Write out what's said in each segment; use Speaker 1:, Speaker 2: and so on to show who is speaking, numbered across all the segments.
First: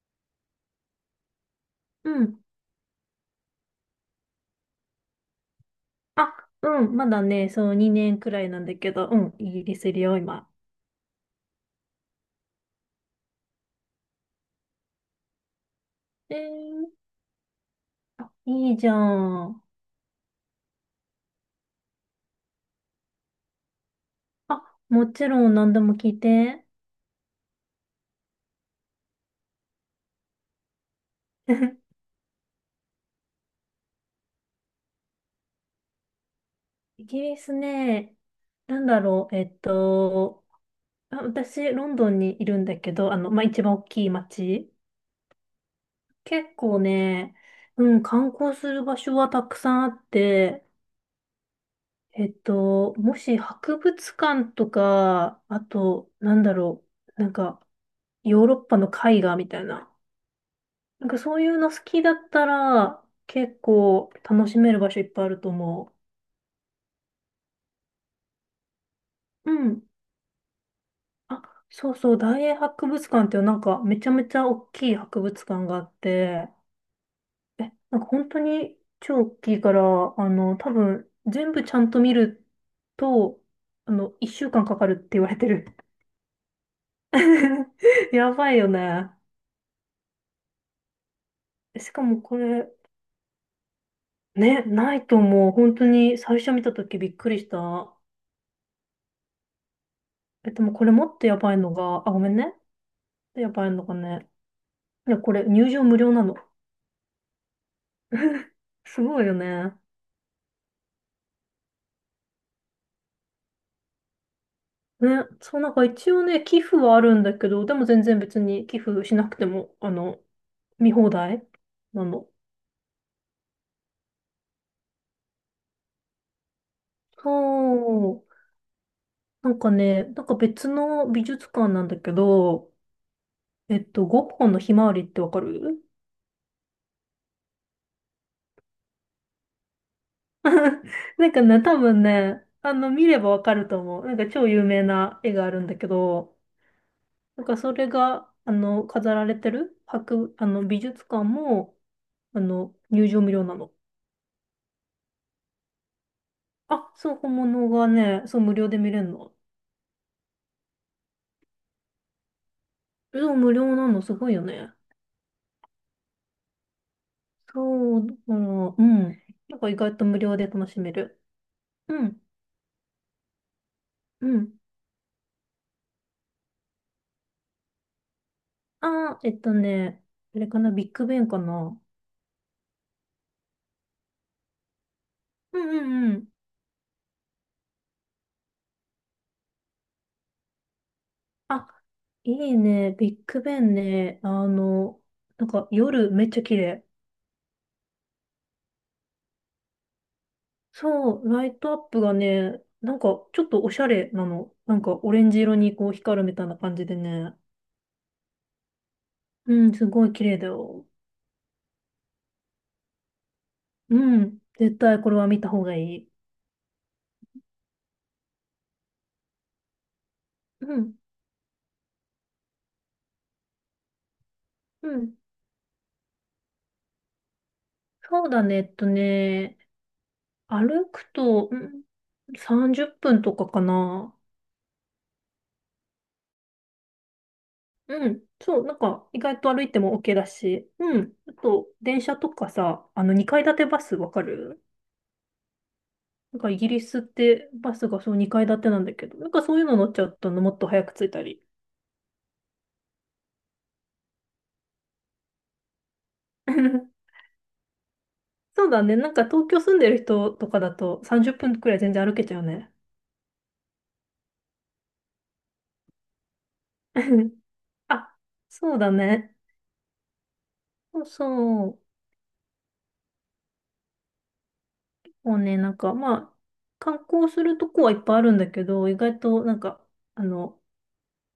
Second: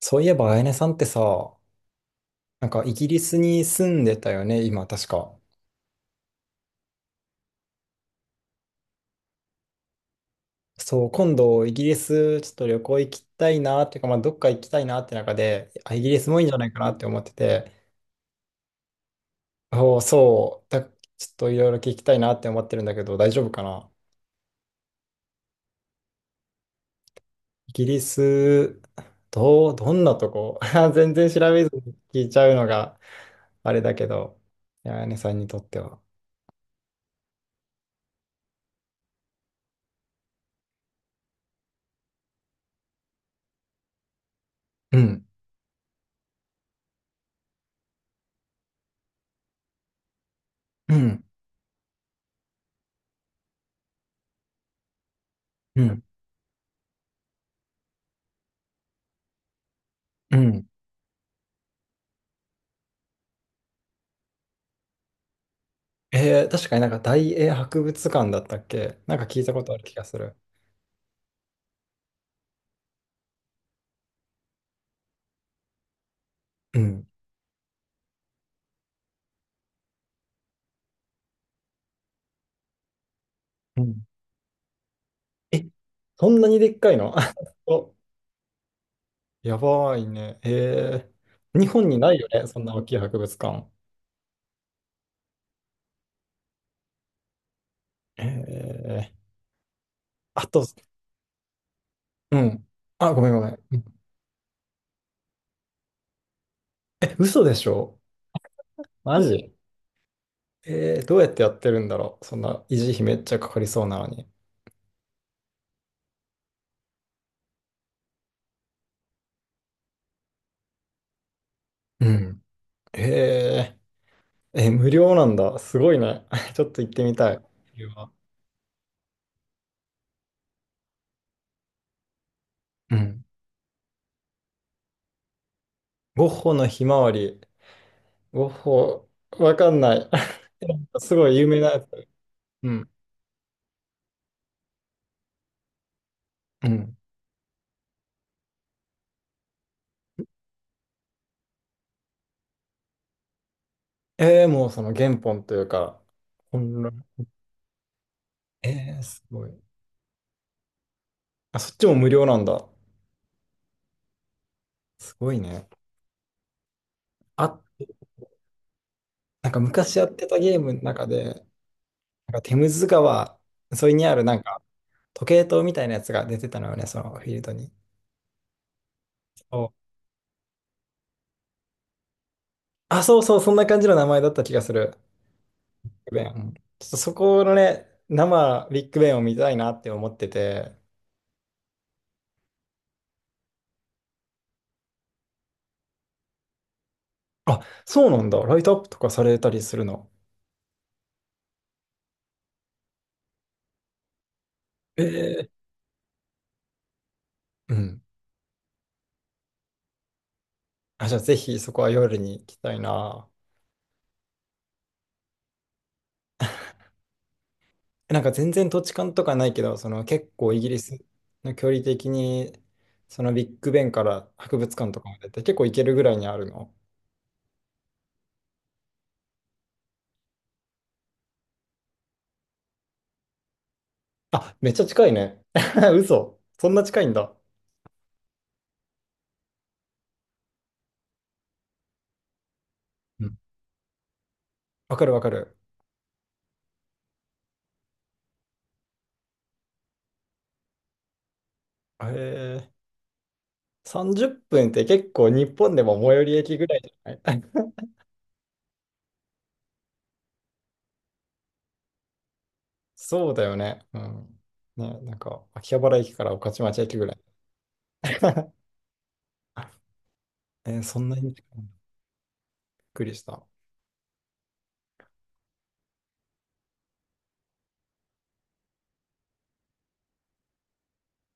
Speaker 1: そういえば、あやねさんってさ、
Speaker 2: うん。
Speaker 1: なんかイギリスに住んでたよね、今確か。
Speaker 2: あ、うん。まだね、そう、2年くらいなんだけど、うん。イギリスいるよ、今。
Speaker 1: そう、今度イギリスちょっと旅行行きたいなっていうか、まあ、どっか行きたいなって中で、あ、イギリス
Speaker 2: え
Speaker 1: もいいんじゃないかな
Speaker 2: ー、
Speaker 1: って思ってて、
Speaker 2: あ、いいじゃん。
Speaker 1: おーそう、ちょっといろいろ聞きたいなって思ってるんだけど、大丈夫かな？
Speaker 2: あ、もちろん何でも聞いて。
Speaker 1: イギリス、どう、どんなとこ？ 全然調べずに 聞いちゃうのが、あれだけど、あやねさんにとっては。
Speaker 2: イギリスね、なんだろう、あ私、ロンドンにいるんだけど、まあ、一番大きい街。
Speaker 1: うん、
Speaker 2: 結構ね、うん、観光する場所はたくさんあって、
Speaker 1: うん、
Speaker 2: もし博物館とか、あ
Speaker 1: うん、
Speaker 2: と、なんだろう、なんか、ヨーロッパの絵画みたいな。
Speaker 1: うん。
Speaker 2: なんかそういうの好きだったら、結構楽しめる場所いっぱいあると思
Speaker 1: えー、確かになんか大英博物館だったっけ？なんか聞い
Speaker 2: う。
Speaker 1: た
Speaker 2: う
Speaker 1: ことある
Speaker 2: ん。
Speaker 1: 気がする。
Speaker 2: あ、そうそう、大英博物館っていうなんかめちゃめちゃ大きい博物館があって、
Speaker 1: うん。
Speaker 2: え、なんか本当に超大きいから、多分全部ちゃんと見ると、
Speaker 1: うん。
Speaker 2: 一週間かんかかるって言われて
Speaker 1: え、
Speaker 2: る。
Speaker 1: そんなにでっかいの？ お、
Speaker 2: やばいよね。
Speaker 1: やばいね。えー、日本
Speaker 2: し
Speaker 1: に
Speaker 2: か
Speaker 1: ない
Speaker 2: も
Speaker 1: よ
Speaker 2: こ
Speaker 1: ね、そん
Speaker 2: れ、
Speaker 1: な大きい博物館。
Speaker 2: ね、ないと思う。本当に最初見た時びっくりした。
Speaker 1: えー、あ
Speaker 2: え、で
Speaker 1: と、
Speaker 2: もこれもっとやばいのが、あ、ごめん
Speaker 1: う
Speaker 2: ね。
Speaker 1: ん。あ、ごめんごめ
Speaker 2: や
Speaker 1: ん。
Speaker 2: ばい
Speaker 1: う
Speaker 2: のが
Speaker 1: ん。
Speaker 2: ね。いや、これ入場無料なの。
Speaker 1: え、嘘でしょ？
Speaker 2: す
Speaker 1: マ
Speaker 2: ごいよ
Speaker 1: ジ？
Speaker 2: ね。
Speaker 1: えー、どうやってやってるんだろう、そんな維持費めっちゃかかりそうなのに。
Speaker 2: ね、そうなんか一応ね、寄付はあるんだけど、でも全然別に寄付しなくても、見放題な
Speaker 1: う
Speaker 2: の。
Speaker 1: ん。えー、え、無料なんだ。すごいね。ちょっと行ってみたい。無料は。
Speaker 2: そう。なんかね、なんか別の美術館なんだけど、
Speaker 1: うん。
Speaker 2: ゴッホのひまわりってわかる？
Speaker 1: ゴッホのひまわり。ゴッホ、わかんない。すご
Speaker 2: なん
Speaker 1: い
Speaker 2: か
Speaker 1: 有名
Speaker 2: ね、
Speaker 1: な
Speaker 2: 多
Speaker 1: や
Speaker 2: 分
Speaker 1: つ？
Speaker 2: ね、
Speaker 1: うん。
Speaker 2: 見ればわかると思う。なんか超有名な絵があるんだけど、
Speaker 1: うん。
Speaker 2: なんかそれが、飾られてる美術館も、入場無料なの。
Speaker 1: えー、もうその原本というか、本
Speaker 2: あ、
Speaker 1: 来。
Speaker 2: そう、本物がね、そう、無料で見
Speaker 1: え
Speaker 2: れ
Speaker 1: ー、
Speaker 2: る
Speaker 1: す
Speaker 2: の。
Speaker 1: ごい。あ、そっちも無料なんだ。
Speaker 2: そう、無料なの、すごいよね。
Speaker 1: すごいね。あ、
Speaker 2: そう、だから、うん。
Speaker 1: なん
Speaker 2: な
Speaker 1: か
Speaker 2: んか意
Speaker 1: 昔
Speaker 2: 外
Speaker 1: や
Speaker 2: と
Speaker 1: っ
Speaker 2: 無
Speaker 1: て
Speaker 2: 料
Speaker 1: た
Speaker 2: で
Speaker 1: ゲー
Speaker 2: 楽
Speaker 1: ム
Speaker 2: し
Speaker 1: の
Speaker 2: め
Speaker 1: 中
Speaker 2: る。
Speaker 1: で、
Speaker 2: うん、
Speaker 1: なんかテムズ川沿いにある
Speaker 2: う
Speaker 1: なん
Speaker 2: ん。
Speaker 1: か時計塔みたいなやつが出てたのよね、そのフィールドに。
Speaker 2: あー、えっと
Speaker 1: そう、
Speaker 2: ね、あれかな、ビッグベンかな。
Speaker 1: あ、そうそう、そんな感じの名前だった気がする。
Speaker 2: うんう
Speaker 1: ビッ
Speaker 2: んう
Speaker 1: グベ
Speaker 2: ん。
Speaker 1: ン。うん、ちょっとそこのね、生ビッグベンを見たいなって思ってて、
Speaker 2: あ、いいね、ビッグベンね、なんか夜めっちゃ綺麗。
Speaker 1: あ、そうなんだ。ライトアップとかされたりするの？
Speaker 2: そう、ライトアップがね、なんかちょっとおしゃれなの。なんかオレンジ
Speaker 1: ええ、
Speaker 2: 色にこう光るみたいな感じでね。
Speaker 1: うん。
Speaker 2: うん、すごい綺麗だよ。
Speaker 1: あ、じゃあぜひそこは夜に行きたいな。
Speaker 2: うん、絶対これは見た方がいい。
Speaker 1: なんか全然土地勘とかないけど、その結構イギ
Speaker 2: う
Speaker 1: リ
Speaker 2: ん、
Speaker 1: スの距離的に、そのビッグベンから博物
Speaker 2: う
Speaker 1: 館とかま
Speaker 2: ん。
Speaker 1: でって結構行けるぐらいにあるの？
Speaker 2: そうだね、歩くと、うん、30分とかかな。
Speaker 1: あ、めっちゃ近いね。嘘。そんな近いんだ。
Speaker 2: うん、そう、なんか意外と歩いても OK だし。うん、あと電車とかさ、あの
Speaker 1: うん、
Speaker 2: 2階建てバスわかる？
Speaker 1: わかるわかる。
Speaker 2: なんかイギリスってバスがそう2階建てなんだけど、なんかそういうの乗っちゃうともっと早く着いたり。
Speaker 1: ええ、30分っぷんって結構日本でも最寄り駅ぐらいじゃ ない？
Speaker 2: そうだね。なんか東京住んでる人とかだと30分くらい全然歩けちゃうね。
Speaker 1: そうだよね。うん。ね、なんか秋葉原駅から御徒町駅ぐらい。
Speaker 2: あ、そうだね。
Speaker 1: えー、そ
Speaker 2: そう
Speaker 1: んなに近いの？
Speaker 2: そ
Speaker 1: びっ
Speaker 2: う。
Speaker 1: くりした。
Speaker 2: もうね、なんかまあ、観光するとこはいっぱいあるんだけど、意外となんか、あの、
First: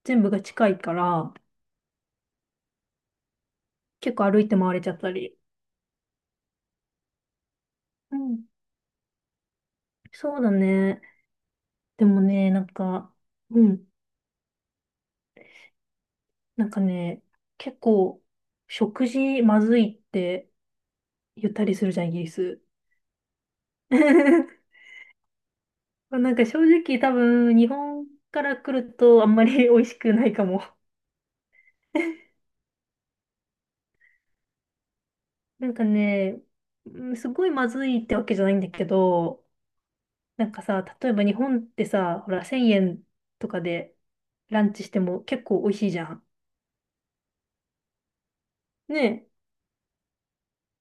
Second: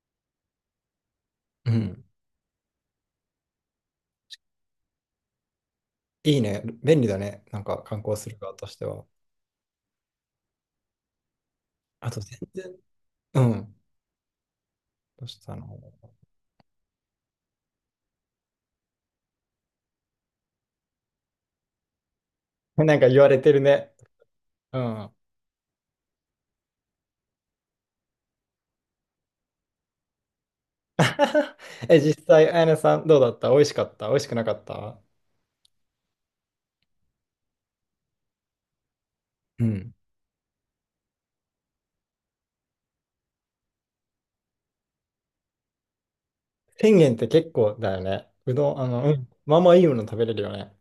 Speaker 2: 全部が近いから、
Speaker 1: うん。
Speaker 2: 結構歩いて回れちゃったり。
Speaker 1: いいね。便利だね、なんか観光
Speaker 2: う
Speaker 1: する
Speaker 2: ん。
Speaker 1: 側としては。
Speaker 2: そうだね。で
Speaker 1: あと
Speaker 2: も
Speaker 1: 全
Speaker 2: ね、なん
Speaker 1: 然。
Speaker 2: か、
Speaker 1: う
Speaker 2: う
Speaker 1: ん。
Speaker 2: ん。
Speaker 1: どうしたの？
Speaker 2: なんかね、結構、食事まずいって言ったりするじゃん、イギリス。
Speaker 1: なんか言われてるね。う ん。
Speaker 2: なんか正直多分、日本から来るとあんまり 美味しくないかも。
Speaker 1: え、実 際、あやねさんどうだった？美味しかった、美味しくなかった？
Speaker 2: なんかね、うんすごいまずいってわけじゃないんだけど、
Speaker 1: うん。
Speaker 2: なんかさ、例えば日本ってさ、ほら、1000円とかでランチしても結構美味しいじゃん。
Speaker 1: 1 0って結構だよね。うどん、あの、う
Speaker 2: ね
Speaker 1: ん、まあまあいいもの食べれるよね。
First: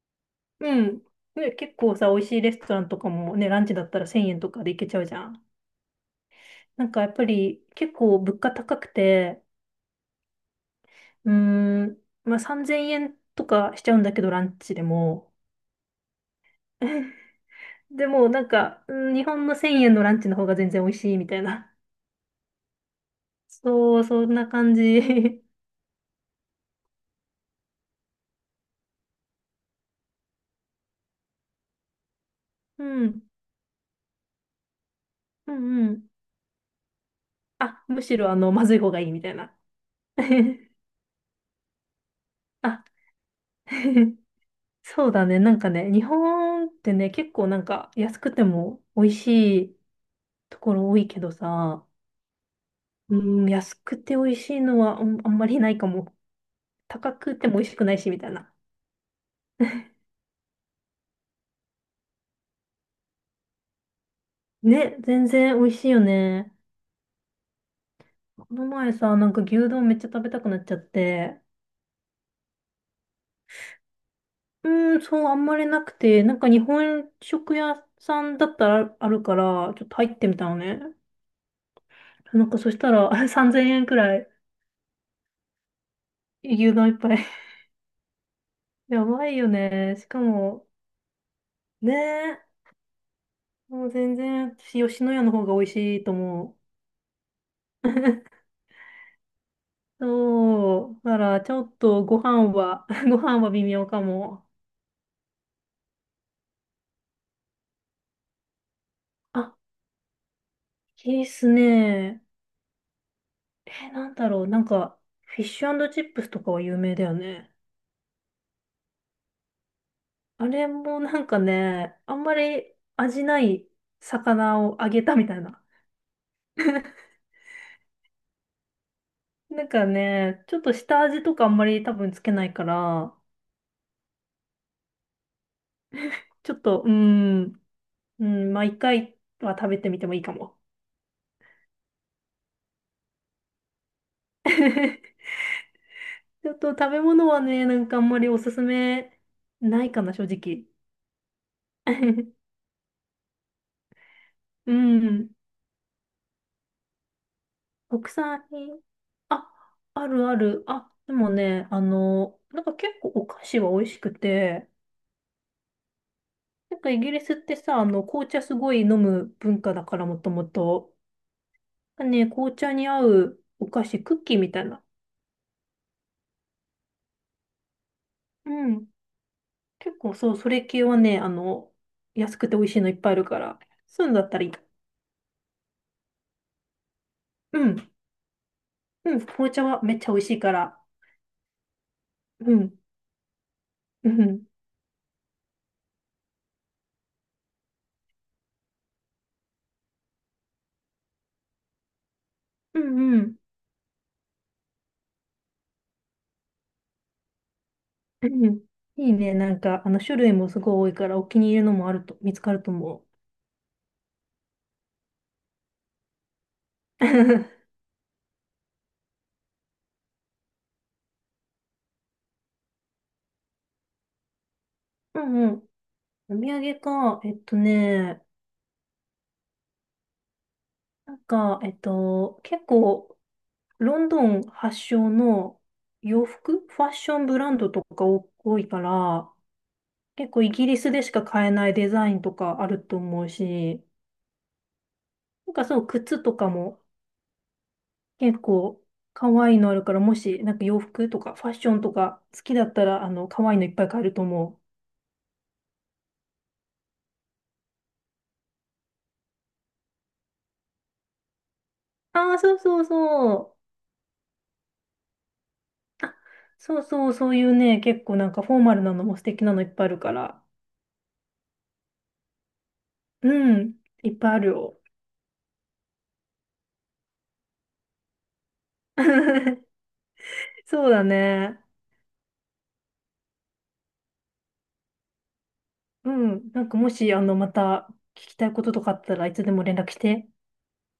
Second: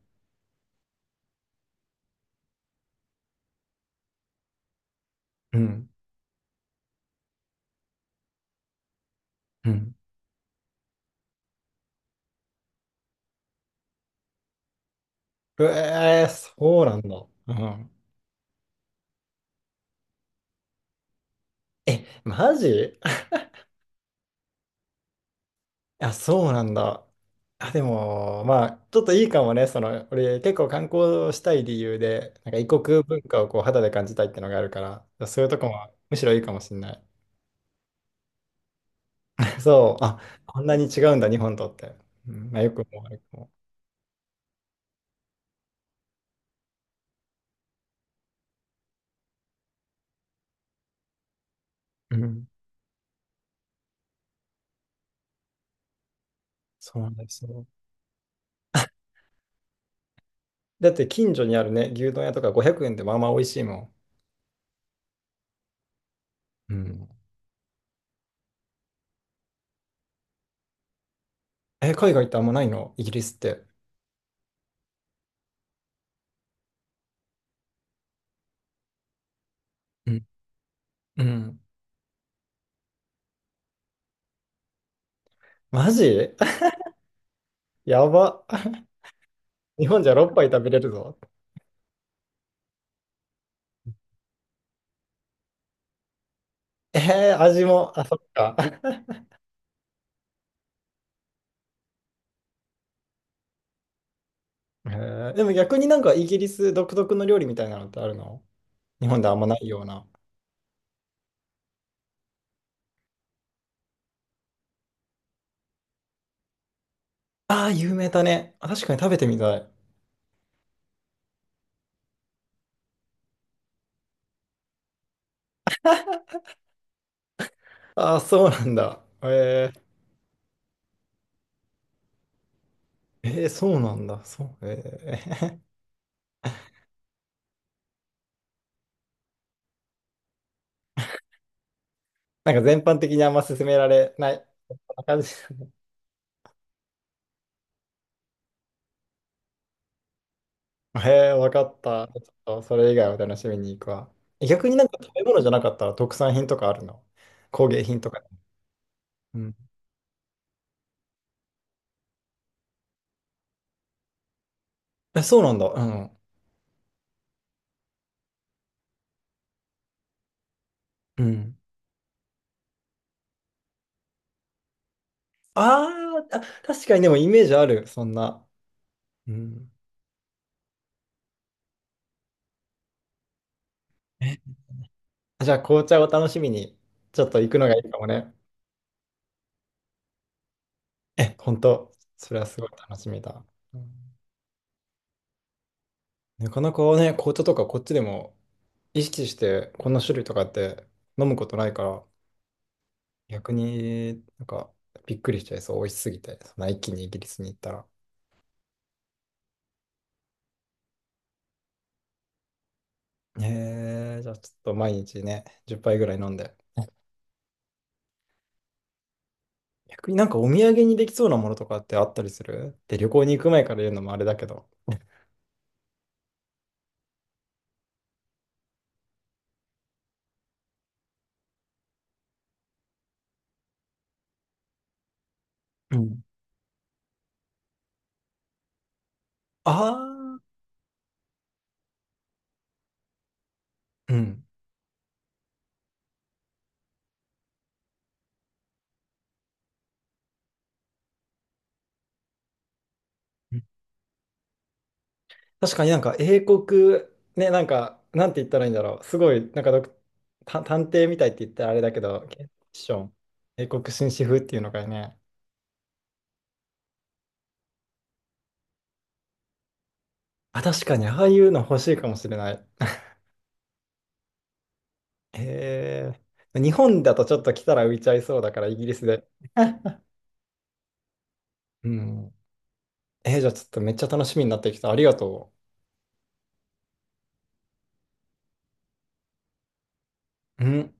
Speaker 2: え、うん。ね、結構さ、美味しいレストランとかもね、ランチだったら1000円とかで行けちゃうじゃん。
Speaker 1: うん。
Speaker 2: なんかやっぱり結構物価高くて、
Speaker 1: うん。
Speaker 2: うーん、まあ3000円とかしちゃうんだけど、ランチでも。
Speaker 1: うえー、そうなん だ。うん。
Speaker 2: でもなんか、うん日本の1000円のランチの方が全然美味しいみたいな。
Speaker 1: え、マジ？
Speaker 2: そう、そんな感じ。
Speaker 1: あ、そうなんだ。あ、でも、まあ、ちょっといいかもね。その、俺、結構観光したい理由で、なんか異
Speaker 2: う
Speaker 1: 国文
Speaker 2: ん、
Speaker 1: 化をこう肌で感じたいってのがあるから、そういう
Speaker 2: う
Speaker 1: とこ
Speaker 2: ん、う
Speaker 1: も
Speaker 2: ん。
Speaker 1: むしろいいかもしんない。
Speaker 2: あ、むしろまずい方がいいみたいな。
Speaker 1: そう、あ、こんな に違うんだ、日本とって。うん、まあ、よく
Speaker 2: あ、
Speaker 1: も悪くも。
Speaker 2: そうだね。なんかね、日本ってね、結構なんか安くても美味しいところ多いけどさ、
Speaker 1: うん、
Speaker 2: うん、安くて美味しいのはうんあんまりないかも。
Speaker 1: そうな
Speaker 2: 高
Speaker 1: んで
Speaker 2: く
Speaker 1: す
Speaker 2: ても美
Speaker 1: よ。
Speaker 2: 味しくないし、みたいな。
Speaker 1: だって、近所にあるね、牛丼屋とか500円でまあまあ美味しいも
Speaker 2: ね、全然美味しいよね。
Speaker 1: ん。うん。
Speaker 2: この前さ、なんか牛丼めっちゃ食べたくなっちゃって。
Speaker 1: え、海外ってあんまないの、イギリスって？
Speaker 2: うーん、そう、あんまりなくて、なんか日本食屋さんだったらあるから、ちょっと入
Speaker 1: う
Speaker 2: っ
Speaker 1: ん。
Speaker 2: てみたのね。
Speaker 1: うん。
Speaker 2: なんかそしたら、あれ3000円くらい、
Speaker 1: マジ？
Speaker 2: 牛丼一杯。
Speaker 1: やば。
Speaker 2: やばいよ
Speaker 1: 日
Speaker 2: ね。
Speaker 1: 本
Speaker 2: し
Speaker 1: じゃ
Speaker 2: か
Speaker 1: 6杯食
Speaker 2: も、
Speaker 1: べれるぞ。
Speaker 2: ねえ、もう全然私、吉野家の方が美味しいと思う。
Speaker 1: ええー、味も、あ、そっか。
Speaker 2: そう、だからちょっとご飯は、ご飯は微妙かも。
Speaker 1: えー、でも逆になんかイギリス独特の料理みたいなのってあるの？日本であんま
Speaker 2: あ、
Speaker 1: ないような。
Speaker 2: いいっすね。え、なんだろう、なんか、フィッシュチップスとかは有名だよね。
Speaker 1: ああ、有名だね。あ、確かに食べてみたい。
Speaker 2: あれもなんかね、あんまり味ない魚を揚げたみたいな。
Speaker 1: ああ、そうなんだ。
Speaker 2: なん
Speaker 1: ええ
Speaker 2: かね、ちょっと下味とかあんまり多分つけないから、
Speaker 1: えー、そうなんだ。そう。えー
Speaker 2: ちょっと、うーん、うん、まあ一回は食べてみてもいいかも。
Speaker 1: なんか全般的にあんま勧められない。そんな感 じ。
Speaker 2: ちょっと食べ物はね、なんかあんまりおすすめないかな、正直。
Speaker 1: ええ、わかった。ちょっ とそれ以外を楽しみに行くわ。逆
Speaker 2: う
Speaker 1: になんか食べ
Speaker 2: ん、
Speaker 1: 物じゃなかったら特産品とかあるの？工芸品
Speaker 2: 国
Speaker 1: とか。
Speaker 2: 産品。
Speaker 1: う
Speaker 2: あ、
Speaker 1: ん。
Speaker 2: あるある。あ、でもね、なんか結構お菓子は美味しくて、
Speaker 1: え、そうなんだ。うん。
Speaker 2: なんかイギリスってさ、紅茶すごい飲む文化だからもともと。
Speaker 1: うん。
Speaker 2: ね、紅茶に合うお菓子、クッキーみたいな。
Speaker 1: あー、あ、確かにでもイメージある、そんな。
Speaker 2: うん。
Speaker 1: うん。
Speaker 2: 結構そう、それ系はね、安くて美味しいのいっぱいあるから、そういうのだった
Speaker 1: え、
Speaker 2: らいい。
Speaker 1: あ、じゃあ、紅茶を楽しみに、ちょっと行
Speaker 2: う
Speaker 1: くのがいい
Speaker 2: ん。
Speaker 1: かもね。
Speaker 2: うん。紅茶はめっちゃ美味しいから。
Speaker 1: え、本当？それは
Speaker 2: う
Speaker 1: すごい
Speaker 2: ん。
Speaker 1: 楽しみだ。う
Speaker 2: う
Speaker 1: ん、
Speaker 2: ん。
Speaker 1: なかなかね、紅茶とかこっちでも意識して、こんな種類とかって飲むことないから、
Speaker 2: うん。うん。
Speaker 1: 逆になんかびっくりしちゃいそう、美味しすぎて、そんな一気にイギリスに行ったら。
Speaker 2: うんいいね。なんか、種類もすごい多いから、お気に入りのもあると、見つかると思う。
Speaker 1: えー、じゃあちょっと毎日ね、10杯ぐらい飲んで。逆になんかお土産にできそうなものとかってあったりする？で、旅行に行く前から言うのもあれだけど。
Speaker 2: うんうん。お土産か。なんか、結構、ロンドン発祥の
Speaker 1: うん。
Speaker 2: 洋服、ファッションブランドとか多いから、結
Speaker 1: あ
Speaker 2: 構イギリスでしか買えないデザインとかあると思うし、
Speaker 1: あ、うん。
Speaker 2: なんかそう、靴とかも結構可愛いのあるから、もし、なんか洋服とかファッションとか好きだったら、可愛いのいっぱい買えると思う。
Speaker 1: 確かになんか英国、ね、なんか、なんて言ったらいいんだろう。すごい、なんかドクた探偵みたいって言ったらあれだけど、
Speaker 2: ああ、
Speaker 1: ケンフ
Speaker 2: そう
Speaker 1: ィク
Speaker 2: そう
Speaker 1: ション、
Speaker 2: そう。
Speaker 1: 英国紳士風っていうのがね。
Speaker 2: あそうそう、そういうね、結構なんかフォーマルなのも素敵なのいっぱいあるから。
Speaker 1: あ、確かに、ああいうの欲しいかもしれない。
Speaker 2: うん、いっぱいあるよ。
Speaker 1: えー、日本だとちょっと来たら浮いちゃいそうだから、イギリスで。
Speaker 2: そうだね。
Speaker 1: うん。えー、じゃあちょっとめっちゃ楽しみになってきた。ありがと
Speaker 2: うん、なんかもし、また聞きたいこととかあったらいつでも連絡して。
Speaker 1: う。うん。